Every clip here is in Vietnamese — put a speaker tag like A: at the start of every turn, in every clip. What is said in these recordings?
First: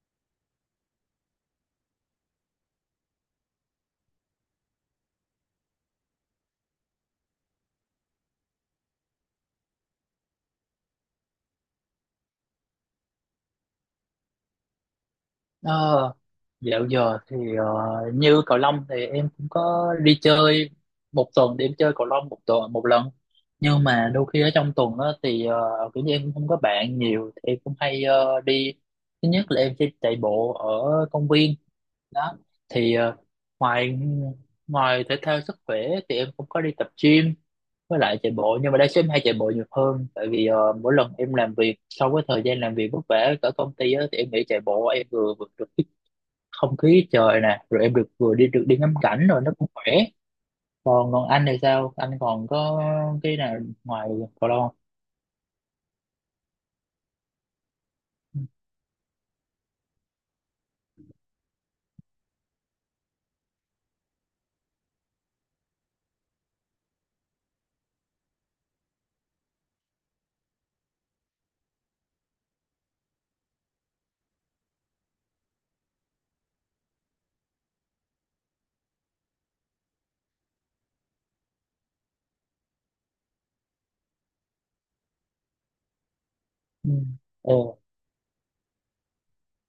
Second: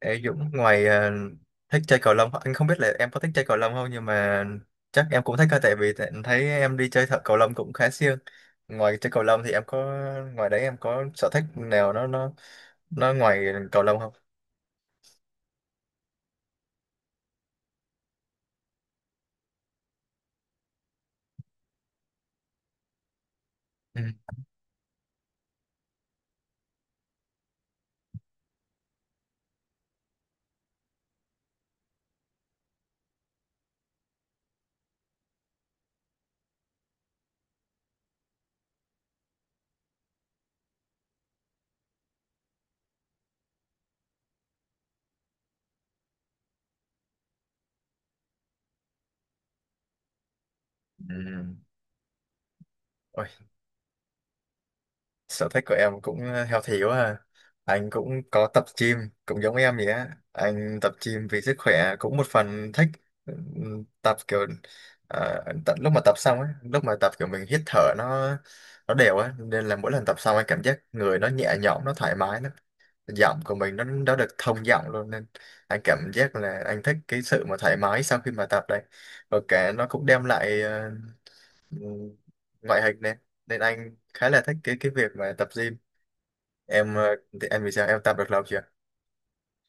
A: Ê Dũng, ngoài thích chơi cầu lông, anh không biết là em có thích chơi cầu lông không, nhưng mà chắc em cũng thích thôi, tại vì thấy em đi chơi thợ cầu lông cũng khá siêng. Ngoài chơi cầu lông thì em có, ngoài đấy em có sở thích nào nó ngoài cầu lông không?
B: Ờ, dạo giờ thì như cầu lông thì em cũng có đi chơi một tuần thì chơi cầu lông một tuần một lần, nhưng
A: Ừ.
B: mà đôi khi ở trong tuần á thì kiểu như em cũng không có bạn nhiều thì em cũng hay đi. Thứ nhất là em sẽ chạy bộ ở công viên đó, thì ngoài ngoài thể thao sức khỏe thì em cũng có đi tập gym với lại chạy bộ, nhưng mà đa số em hay chạy bộ nhiều hơn tại vì mỗi lần em làm việc sau cái thời gian làm việc vất vả ở công ty á, thì em nghĩ chạy bộ em vừa vừa được cái không khí trời nè, rồi em được vừa đi được đi ngắm cảnh rồi nó cũng khỏe. Còn còn
A: Ừ.
B: anh thì sao, anh còn có
A: Ôi,
B: cái nào ngoài cầu lông
A: sở thích của em cũng healthy quá à. Anh cũng có tập gym, cũng giống em vậy á, anh tập gym vì sức khỏe, cũng một phần thích. Tập kiểu tận lúc mà tập xong ấy, lúc mà tập kiểu mình hít thở nó đều á, nên là mỗi lần tập xong anh cảm giác người nó nhẹ nhõm, nó thoải mái, nó giọng của mình nó được thông giọng luôn, nên anh cảm giác là anh thích cái sự mà thoải mái sau khi mà tập đây, và cả nó cũng đem lại ừm, ngoại hình này, nên anh khá là thích cái việc mà tập gym. Em
B: không?
A: thì anh, vì
B: Ừ,
A: sao em tập được lâu chưa?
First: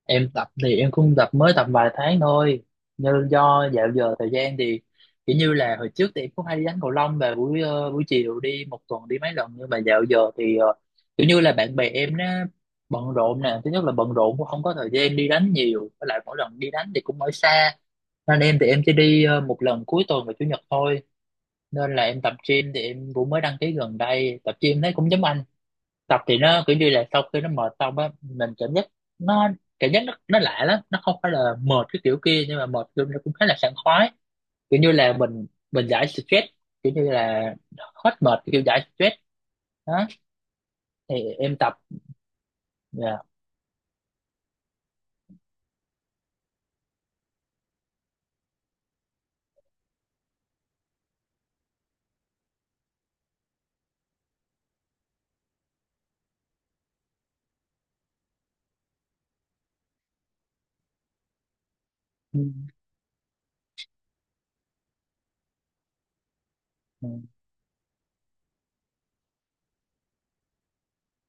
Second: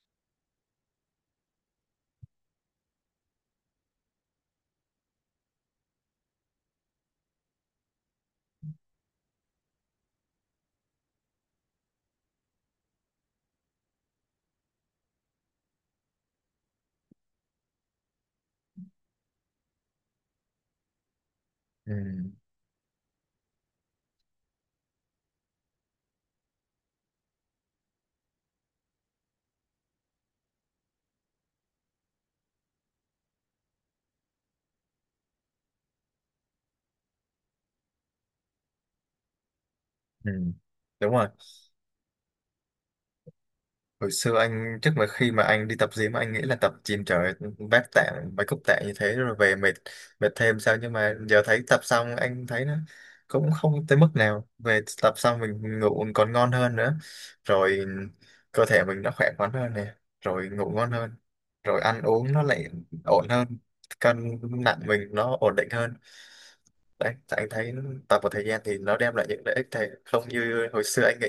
B: em tập thì em cũng tập mới tập vài tháng thôi, nhưng do dạo giờ thời gian thì kiểu như là hồi trước thì em cũng hay đi đánh cầu lông và buổi buổi chiều đi một tuần đi mấy lần, nhưng mà dạo giờ thì kiểu như là bạn bè em nó bận rộn nè, thứ nhất là bận rộn cũng không có thời gian đi đánh nhiều, với lại mỗi lần đi đánh thì cũng ở xa, nên em thì em chỉ đi một lần cuối tuần và chủ nhật thôi. Nên là em
A: Ừ.
B: tập gym thì em cũng mới đăng ký gần đây, tập gym thấy cũng giống anh. Tập thì nó kiểu như là sau khi nó mệt xong á mình cảm giác nó cảm giác nó lạ lắm, nó không phải là mệt cái kiểu kia nhưng mà mệt kiểu nó cũng khá là sảng khoái, kiểu như là mình giải stress, kiểu như là hết mệt kiểu giải stress đó,
A: Ừ. Đúng
B: thì
A: rồi.
B: em tập. Dạ.
A: Hồi xưa anh, trước mà khi mà anh đi tập gym anh nghĩ là tập gym trời, vác tạ, mấy cúc tạ như thế rồi về mệt, mệt thêm sao. Nhưng mà giờ thấy tập xong anh thấy nó cũng không tới mức nào, về tập xong mình ngủ còn ngon hơn nữa, rồi cơ thể mình nó khỏe khoắn hơn nè, rồi ngủ ngon hơn, rồi ăn uống
B: Ừ.
A: nó lại ổn hơn, cân nặng mình nó ổn định hơn.
B: Ừ.
A: Đấy, anh thấy tập một thời gian thì nó đem lại những lợi ích thầy không như hồi xưa anh nghĩ.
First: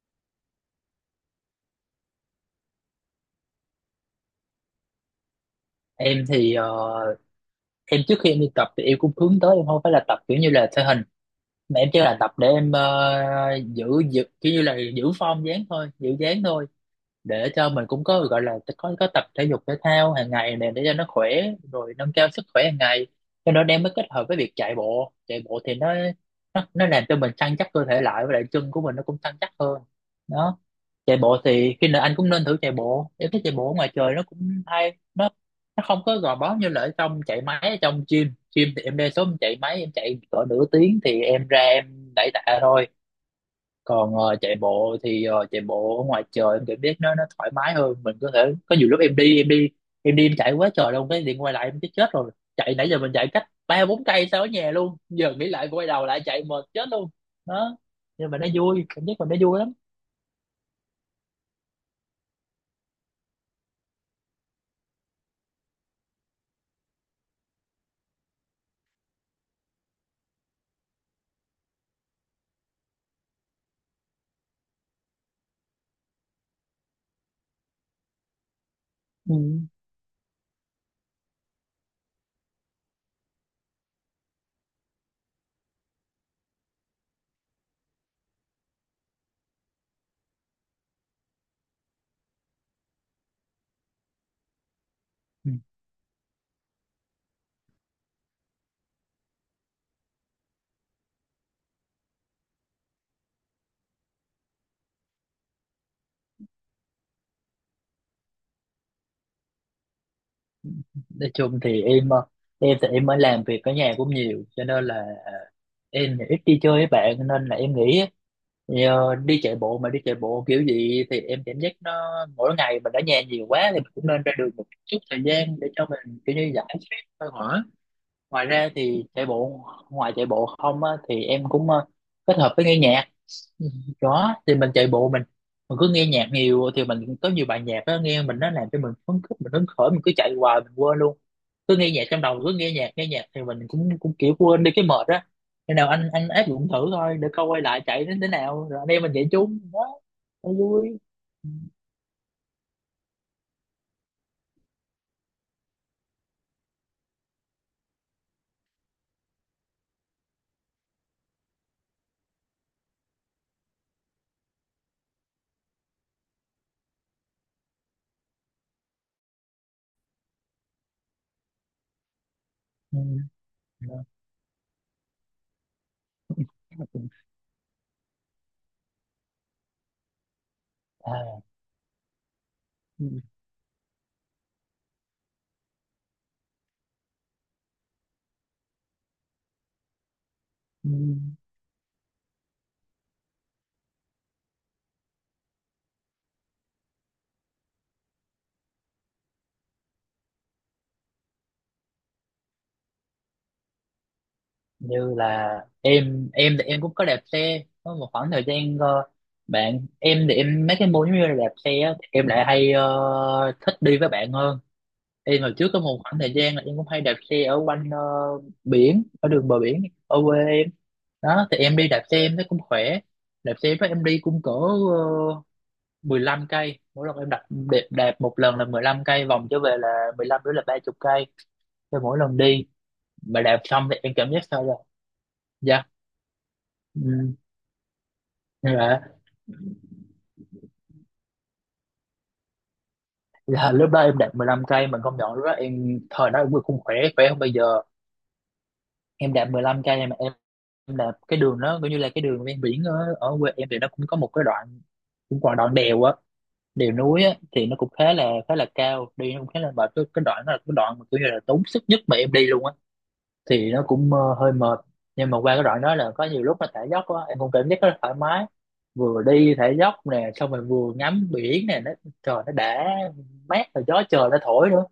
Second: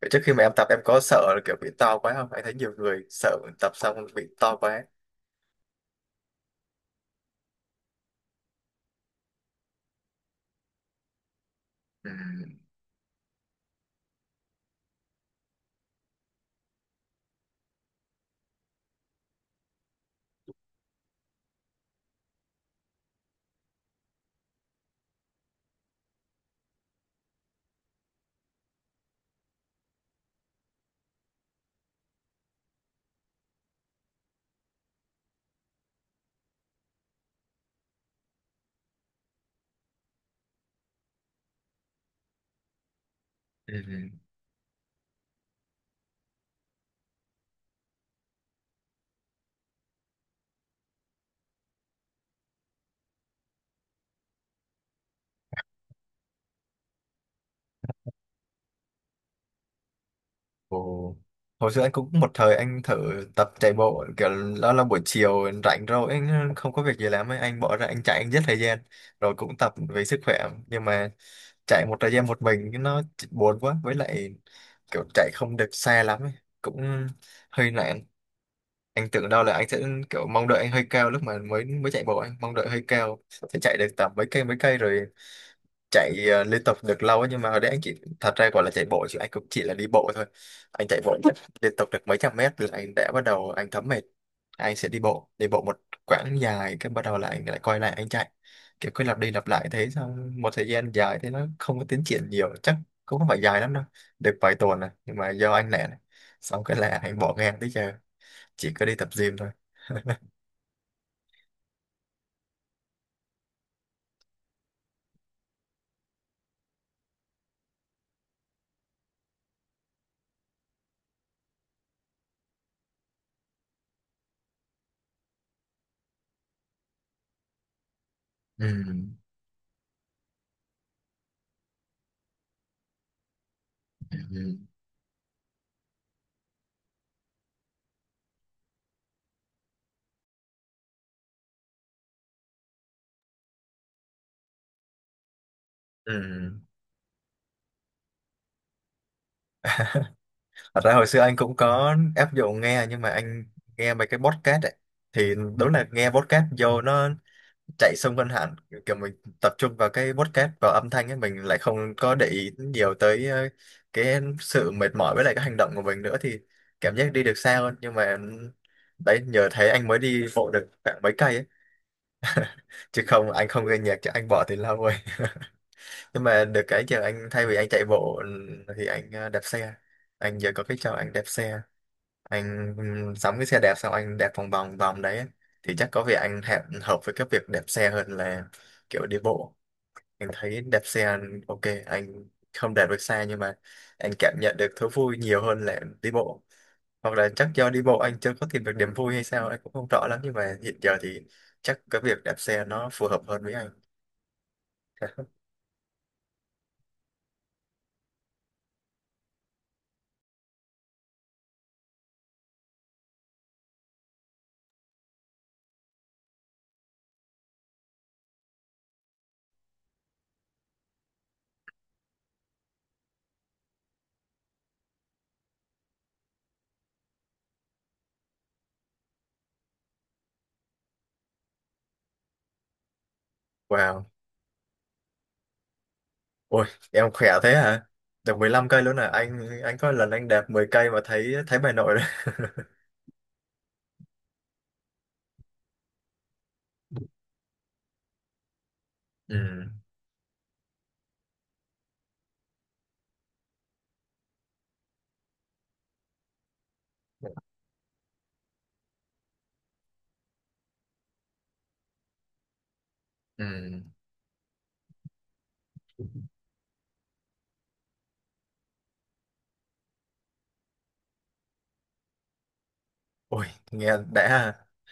A: Vậy trước khi mà em tập, em có sợ là kiểu bị to quá không? Anh thấy nhiều người sợ tập xong bị to quá.
B: Em thì em trước khi em đi tập thì em cũng hướng tới em không phải là tập kiểu như là thể hình, mà em chỉ
A: Ừ.
B: là tập để em giữ giữ kiểu như là giữ form dáng thôi, giữ dáng thôi, để cho mình cũng có gọi là có tập thể dục thể thao hàng ngày này, để cho nó khỏe rồi nâng cao sức khỏe hàng ngày. Cho nên em mới kết hợp với việc chạy bộ. Chạy bộ thì nó làm cho mình săn chắc cơ thể lại, với lại chân của mình nó cũng săn chắc hơn đó. Chạy bộ thì khi nào anh cũng nên thử chạy bộ, em thấy chạy bộ ở ngoài trời nó cũng hay, nó không có gò bó như là ở trong chạy máy ở trong gym. Gym thì em đa số em chạy máy, em chạy cỡ nửa tiếng thì em ra em đẩy tạ thôi.
A: Ừ.
B: Còn chạy bộ thì chạy bộ ở ngoài trời em cảm giác nó thoải mái hơn, mình có thể có nhiều lúc em đi em chạy quá trời luôn, cái điện quay lại em chết, chết rồi, chạy nãy giờ mình chạy cách ba bốn cây sau ở nhà luôn, giờ nghĩ lại quay đầu lại chạy mệt chết luôn đó. Nhưng mà nó vui, cảm giác mình nó vui lắm.
A: Ồ. Hồi xưa anh cũng một thời anh thử tập chạy bộ kiểu đó, là buổi chiều rảnh rồi anh không có việc gì làm ấy, anh bỏ ra anh chạy, anh giết thời gian, rồi cũng tập vì sức khỏe. Nhưng mà chạy một thời gian một mình cái nó buồn quá, với lại kiểu chạy không được xa lắm ấy, cũng hơi nản. Anh tưởng
B: Ừ.
A: đâu là anh sẽ kiểu, mong đợi anh hơi cao, lúc mà mới mới chạy bộ anh mong đợi hơi cao sẽ chạy được tầm mấy cây, mấy cây rồi chạy liên tục được lâu ấy. Nhưng mà hồi đấy anh chỉ, thật ra gọi là chạy bộ chứ anh cũng chỉ là đi bộ thôi. Anh chạy bộ chắc liên tục được mấy trăm mét là anh đã bắt đầu anh thấm mệt. Anh sẽ đi bộ đi
B: Ừ.
A: bộ một quãng dài, cái bắt đầu là anh lại quay lại anh chạy, kiểu cứ lặp đi lặp lại thế, xong một thời gian dài thế nó không có tiến triển nhiều, chắc cũng không phải dài lắm đâu, được vài tuần này, nhưng mà do anh lẻ này, xong cái là anh bỏ ngang tới giờ chỉ có đi tập gym thôi.
B: Nói chung thì em em thì em mới làm việc ở nhà cũng nhiều, cho nên là em thì ít đi chơi với bạn, nên là em nghĩ nhờ đi chạy bộ, mà đi chạy bộ kiểu gì thì em cảm giác nó mỗi ngày mình ở nhà nhiều quá thì mình cũng nên ra đường một chút thời gian để cho mình kiểu như giải stress thôi hả. Ngoài
A: Ừ.
B: ra thì chạy bộ, ngoài chạy bộ không á, thì em cũng kết hợp với nghe nhạc. Ừ, có
A: Ừ.
B: thì mình chạy bộ mình cứ nghe nhạc nhiều thì mình có nhiều bài nhạc đó nghe, mình nó làm cho mình phấn khích, mình hứng khởi mình cứ chạy hoài mình quên luôn, cứ nghe nhạc trong đầu, cứ nghe nhạc thì mình cũng cũng kiểu quên đi cái mệt á. Khi nào anh
A: Ừ.
B: áp dụng thử thôi để coi quay lại chạy đến thế nào, rồi anh em mình chạy chung đó cho
A: Thật
B: vui.
A: ra hồi xưa anh cũng có áp dụng nghe, nhưng mà anh nghe mấy cái podcast ấy, thì đúng là nghe podcast vô nó chạy xung quanh hẳn, kiểu mình tập trung vào cái podcast, vào âm thanh ấy mình lại không có để ý nhiều tới cái sự mệt mỏi với lại cái hành động của mình nữa, thì cảm giác đi được xa hơn. Nhưng mà đấy, nhờ thế anh mới đi bộ được khoảng mấy cây ấy.
B: Ừ.
A: Chứ không, anh không nghe
B: Ừ.
A: nhạc chứ anh bỏ thì lâu rồi. Nhưng mà được cái giờ, anh thay vì anh chạy bộ thì anh đạp xe. Anh giờ có cái trò anh đạp
B: À,
A: xe, anh
B: ừ.
A: sắm cái xe đạp xong anh đạp vòng vòng vòng đấy. Thì chắc có vẻ anh hẹp, hợp với cái việc đạp xe hơn là kiểu đi bộ. Anh thấy đạp
B: Ừ.
A: xe ok, anh không đạt được xa nhưng mà anh cảm nhận được thú vui nhiều hơn là đi bộ. Hoặc là chắc do đi bộ anh chưa có tìm được niềm vui hay sao, anh cũng không rõ lắm, nhưng mà hiện giờ thì chắc cái việc đạp xe nó phù hợp hơn với anh.
B: Như là em thì em cũng có đạp xe có một khoảng thời gian bạn em thì em mấy cái môn giống như là đạp xe á, thì em lại hay thích đi với bạn hơn. Em hồi trước có một khoảng thời gian là em cũng hay đạp xe ở quanh biển, ở đường bờ biển ở quê em đó, thì em đi đạp xe em thấy cũng khỏe. Đạp xe với em đi cũng cỡ 15 cây mỗi lần, em đạp đạp đạp một lần là 15 cây, vòng trở về là 15 nữa là 30 cây cho mỗi lần đi. Mà đạp xong thì
A: Wow.
B: em cảm giác sao rồi. Dạ.
A: Ôi, em khỏe
B: Ừ.
A: thế hả? Được mười lăm cây luôn à?
B: Dạ.
A: Anh có lần anh đạp 10 cây mà thấy thấy bà nội đấy.
B: Là lúc đó em đạp 15 cây, mình công nhận lúc đó em thời đó em không khỏe khỏe hơn bây giờ. Em đạp mười
A: Ừ.
B: lăm cây mà em đạp cái đường đó coi như là cái đường ven biển ở, ở quê em thì nó cũng có một cái đoạn, cũng còn đoạn đèo á, đèo núi á, thì nó cũng khá là cao đi, nó cũng khá là mệt. Cái đoạn đó là cái đoạn mà kiểu như là tốn sức nhất mà em đi luôn á,
A: Ừ.
B: thì nó cũng hơi mệt. Nhưng mà qua cái đoạn đó là có nhiều lúc mà thả dốc á em cũng cảm giác rất là thoải mái, vừa đi thả dốc nè xong rồi vừa ngắm biển nè, trời nó đã
A: Ôi,
B: mát rồi
A: nghe
B: gió
A: đã
B: trời nó
A: ha.
B: thổi nữa.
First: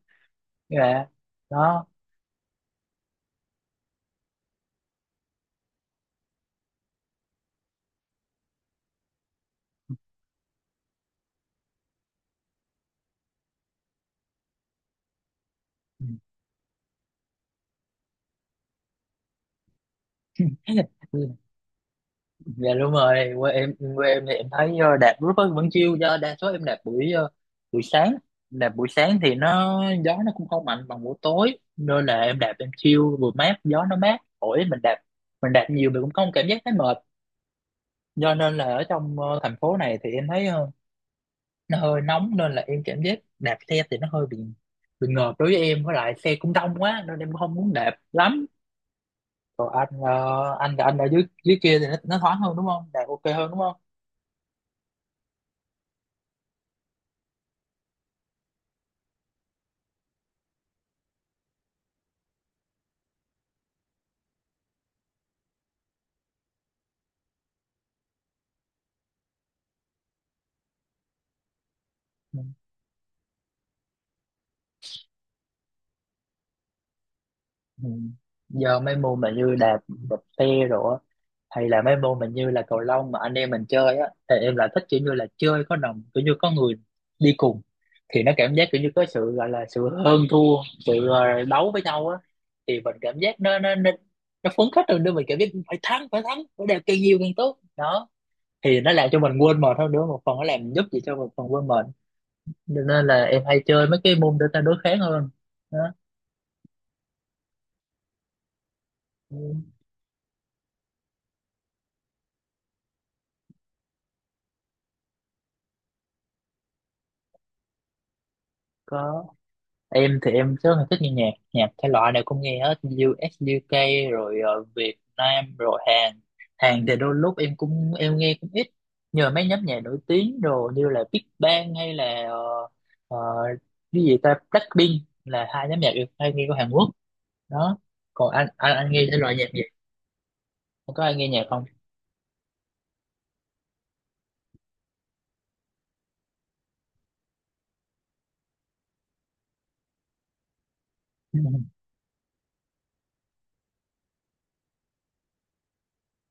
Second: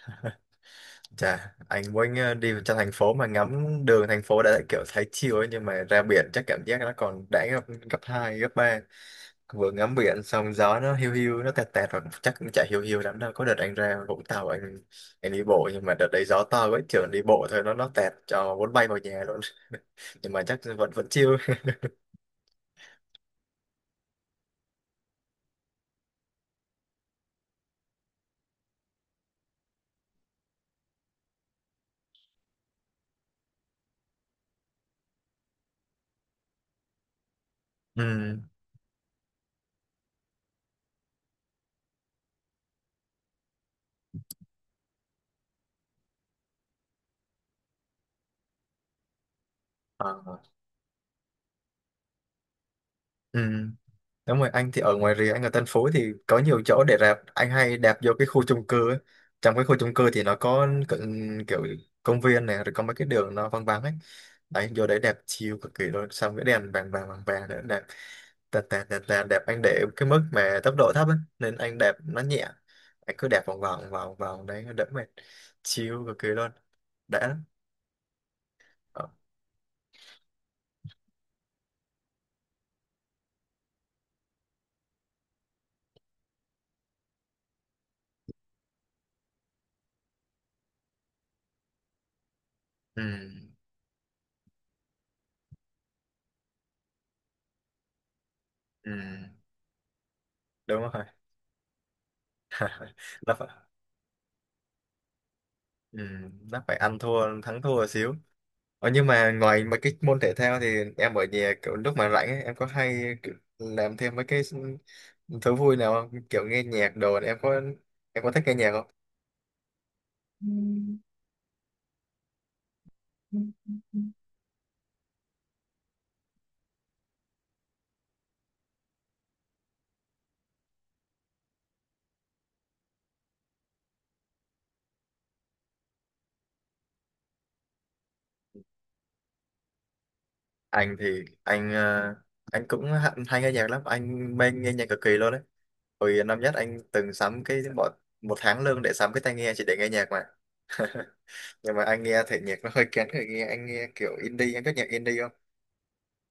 B: Dạ.
A: Chà, anh
B: Đó.
A: muốn đi trong thành phố mà ngắm đường thành phố đã kiểu thấy chill ấy, nhưng mà ra biển chắc cảm giác nó còn đã gấp gấp 2 gấp ba. Vừa ngắm biển xong gió nó hiu hiu, nó tẹt tẹt rồi, chắc cũng chả hiu hiu lắm đâu. Có đợt anh ra Vũng Tàu, anh đi bộ nhưng mà đợt đấy gió to quá trường, đi bộ thôi nó tẹt cho muốn bay vào nhà luôn. Nhưng mà chắc vẫn vẫn chill.
B: Ừ. Dạ đúng rồi, quê em, quê em thì em thấy đạp rất là vẫn chiêu, do đa số em đạp buổi buổi sáng. Đạp buổi sáng thì nó gió nó cũng không mạnh bằng buổi tối, nên là em đạp em chiêu vừa mát, gió nó mát thổi mình đạp, nhiều mình cũng không cảm giác thấy mệt. Do
A: Ừ.
B: nên là ở trong thành phố này thì em thấy nó hơi nóng, nên là em cảm giác đạp xe thì nó hơi bị ngợp đối với em, với lại xe cũng đông quá nên em không muốn đạp lắm. Còn anh,
A: Ờ.
B: anh ở dưới dưới kia thì nó thoáng hơn đúng không? Đạt ok
A: Ừ.
B: hơn đúng không?
A: Đúng rồi, anh thì ở ngoài rìa, anh ở Tân Phú thì có nhiều chỗ để đạp. Anh hay đạp vô cái khu chung cư ấy. Trong cái khu chung cư thì nó có kiểu công viên này, rồi có mấy cái đường nó vắng vắng ấy. Đấy, vô đấy đẹp chill cực kỳ luôn. Xong cái đèn vàng vàng vàng vàng nữa, đẹp. Tạt tạt tạt tạt, đẹp. Anh để cái mức mà tốc độ thấp ấy. Nên anh đẹp nó
B: Ừ.
A: nhẹ. Anh cứ đẹp vòng vòng vòng vòng đấy, đỡ mệt. Chill cực kỳ luôn. Đã lắm.
B: Ừ. Giờ mấy
A: Ờ.
B: môn mà như đạp đạp xe rồi á, hay là mấy môn mà như là cầu lông mà anh em mình chơi á, thì em lại thích kiểu như là chơi có đồng, kiểu như có người đi cùng, thì nó cảm giác kiểu như có sự gọi là sự hơn thua, sự đấu với nhau á, thì mình
A: Ừ.
B: cảm giác nó phấn khích hơn nữa, mình cảm giác phải thắng, phải thắng phải đẹp càng nhiều càng tốt đó, thì
A: Ừ.
B: nó làm cho mình quên mệt hơn nữa, một phần nó làm
A: Đúng
B: giúp gì
A: rồi.
B: cho một phần quên mệt. Cho nên là
A: Nó
B: em
A: phải.
B: hay chơi mấy cái môn để ta đối kháng hơn đó.
A: Ừ, nó phải ăn thua thắng thua xíu. Ờ, nhưng mà
B: Ừ,
A: ngoài mấy cái môn thể thao thì em ở nhà kiểu lúc mà rảnh ấy, em có hay kiểu làm thêm mấy cái thú vui nào không, kiểu nghe nhạc đồ, em có thích nghe nhạc không?
B: có, em thì em rất là thích nghe nhạc, nhạc thể loại nào cũng nghe hết. US UK rồi Việt Nam rồi Hàn. Hàn thì đôi lúc em cũng em nghe cũng ít, nhờ mấy nhóm nhạc nổi tiếng rồi như là Big Bang hay là ờ, cái gì ta, Blackpink, là hai nhóm nhạc em hay nghe của Hàn Quốc đó. Còn anh, anh nghe thể loại nhạc gì,
A: Anh
B: có ai
A: thì
B: nghe nhạc
A: anh anh cũng hay nghe nhạc lắm, anh mê nghe nhạc cực kỳ luôn đấy. Hồi năm nhất anh từng sắm cái bọn một tháng lương để sắm cái tai nghe chỉ để nghe nhạc mà.
B: không?
A: Nhưng mà anh nghe thể nhạc nó hơi kén người nghe, anh nghe kiểu indie, anh có nhạc indie không?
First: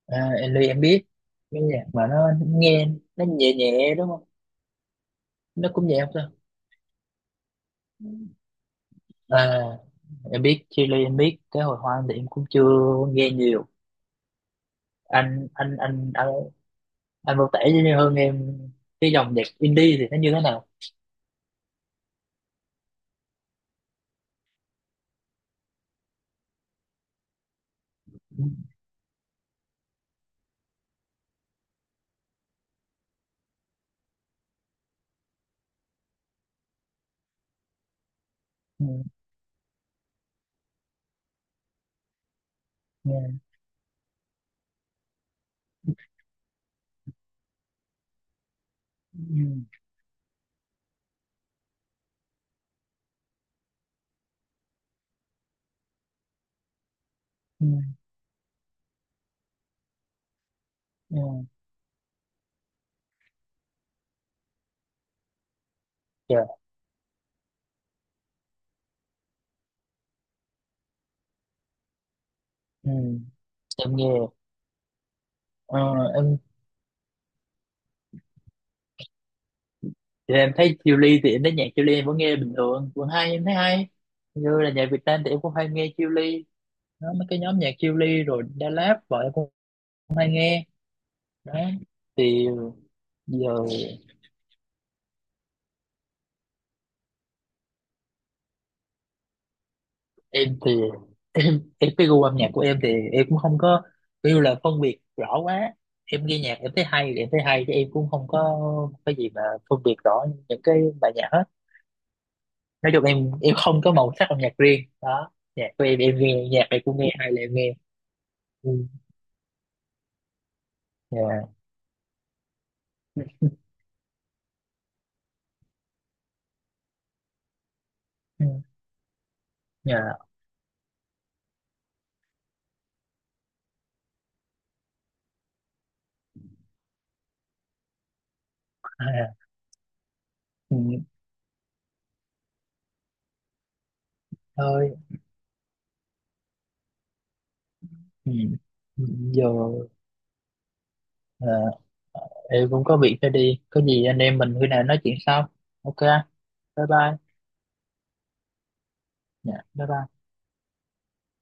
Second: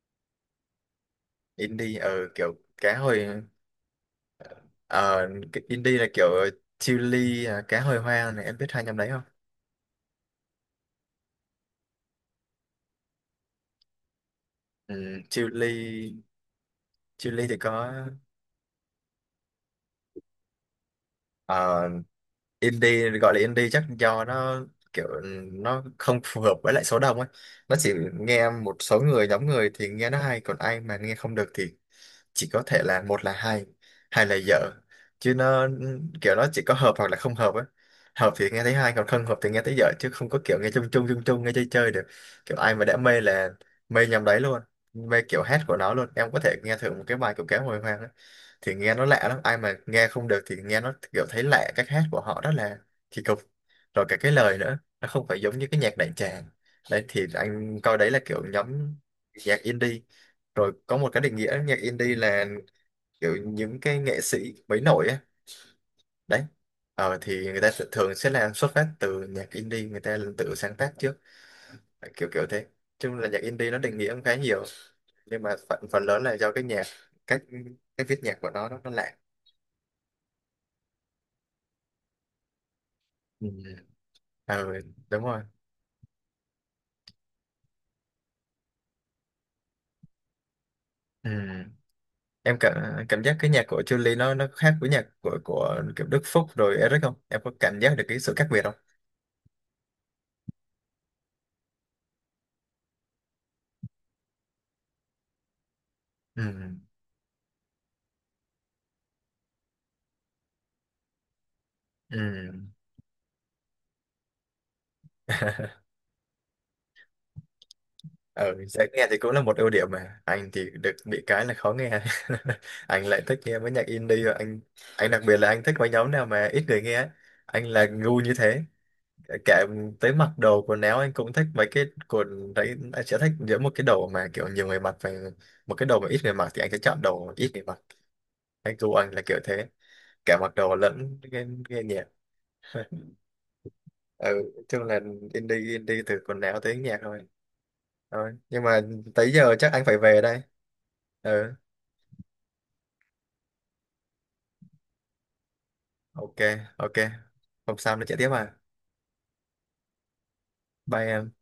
B: À, Ellie em biết, cái nhạc
A: Indie,
B: mà nó
A: ừ, kiểu
B: nghe
A: cá
B: nó
A: hồi.
B: nhẹ nhẹ đúng không,
A: Ờ, cái
B: nó cũng
A: indie
B: nhẹ
A: là
B: không sao.
A: kiểu, chili à, cá hồi hoang này, em biết hai nhóm đấy không?
B: À, em biết Chile, em biết cái hồi hoang thì em cũng chưa nghe nhiều.
A: Ừ,
B: anh anh anh
A: chili
B: anh, anh
A: chili
B: vô
A: thì
B: tể
A: có.
B: với hơn em, cái dòng nhạc indie thì nó như thế nào?
A: Indie, gọi là indie chắc do nó kiểu nó không phù hợp với lại số đông ấy, nó chỉ
B: Ừ,
A: nghe một số người, nhóm người thì nghe nó hay, còn ai mà nghe không được thì chỉ có thể là một là hay, hai là dở, chứ nó kiểu nó chỉ có hợp hoặc là không hợp ấy, hợp thì nghe thấy
B: ừ,
A: hay, còn không hợp thì nghe thấy dở, chứ không có kiểu nghe chung chung chung chung, nghe chơi chơi được. Kiểu ai mà đã
B: ừ,
A: mê là mê nhầm đấy luôn, mê kiểu hát của nó luôn. Em có thể nghe thử một cái bài của Kéo Hồi Hoang ấy, thì nghe nó lạ lắm, ai mà nghe không được thì nghe nó kiểu thấy lạ, cách hát của họ rất là kỳ cục, rồi cả cái lời nữa nó không phải giống như cái nhạc đại tràng. Đấy thì
B: ừ,
A: anh coi đấy là kiểu nhóm nhạc indie. Rồi có một
B: ừ,
A: cái định
B: ừ.
A: nghĩa nhạc indie là kiểu những cái nghệ sĩ mới nổi á. Đấy,
B: Dạ,
A: thì người ta thường sẽ là xuất phát từ nhạc indie, người ta tự sáng tác trước, kiểu kiểu thế.
B: ừ.
A: Chung là nhạc indie nó
B: Em
A: định nghĩa
B: nghe,
A: cũng khá nhiều, nhưng mà
B: ờ,
A: phần phần lớn là
B: em
A: do cái nhạc, cách cách viết nhạc của nó nó lạ.
B: thì em thấy Chile, thì em thấy nhạc Chile em vẫn nghe bình thường, vẫn hay, em
A: Ừ.
B: thấy hay. Như
A: Ừ,
B: là nhạc Việt Nam
A: đúng
B: thì em
A: rồi.
B: cũng hay nghe Chile đó, mấy cái nhóm nhạc Chillies rồi Da Lab vợ em cũng hay nghe
A: Ừ.
B: đó. Thì
A: Em cảm cảm giác
B: giờ
A: cái nhạc của Chun-Li nó khác với nhạc của kiểu Đức Phúc rồi Eric không, em có cảm giác được cái sự khác biệt không?
B: em thì em cái gu âm nhạc của em thì em cũng không có kêu là phân biệt rõ quá, em nghe nhạc em
A: Ừ.
B: thấy hay thì em thấy hay chứ em cũng không có cái gì mà phân biệt rõ những cái bài nhạc hết.
A: Ừ.
B: Nói chung em không có màu sắc âm nhạc riêng đó, nhạc của em nghe nhạc này cũng nghe hay, là em nghe.
A: Ừ,
B: Ừ.
A: dễ nghe thì cũng là một ưu điểm, mà anh thì được, bị cái là
B: Dạ.
A: khó nghe. Anh lại thích nghe mấy nhạc indie, và anh đặc biệt là anh thích mấy nhóm nào mà ít người nghe ấy. Anh là ngu như
B: Ừ.
A: thế, kể tới
B: Dạ.
A: mặc đồ quần áo anh cũng thích mấy cái quần đấy, anh sẽ thích giữa một cái đồ mà kiểu nhiều người mặc và một cái đồ mà ít người mặc, thì anh sẽ chọn đồ ít người mặc. Anh du, anh là kiểu
B: À.
A: thế, cả mặc đồ
B: Ừ.
A: lẫn nghe nhạc. Ừ, chung
B: Thôi.
A: là indie, indie từ quần áo tới nhạc thôi
B: Ừ.
A: thôi Nhưng mà
B: Ừ.
A: tới
B: Giờ
A: giờ chắc anh phải về đây.
B: Ờ,
A: Ừ.
B: ờ, em cũng có việc phải đi, có gì anh em mình khi nào nói chuyện sau. Ok.
A: Ok.
B: Bye
A: Ok,
B: bye.
A: hôm sau nó chạy tiếp à?
B: Dạ bye bye.
A: Bye em.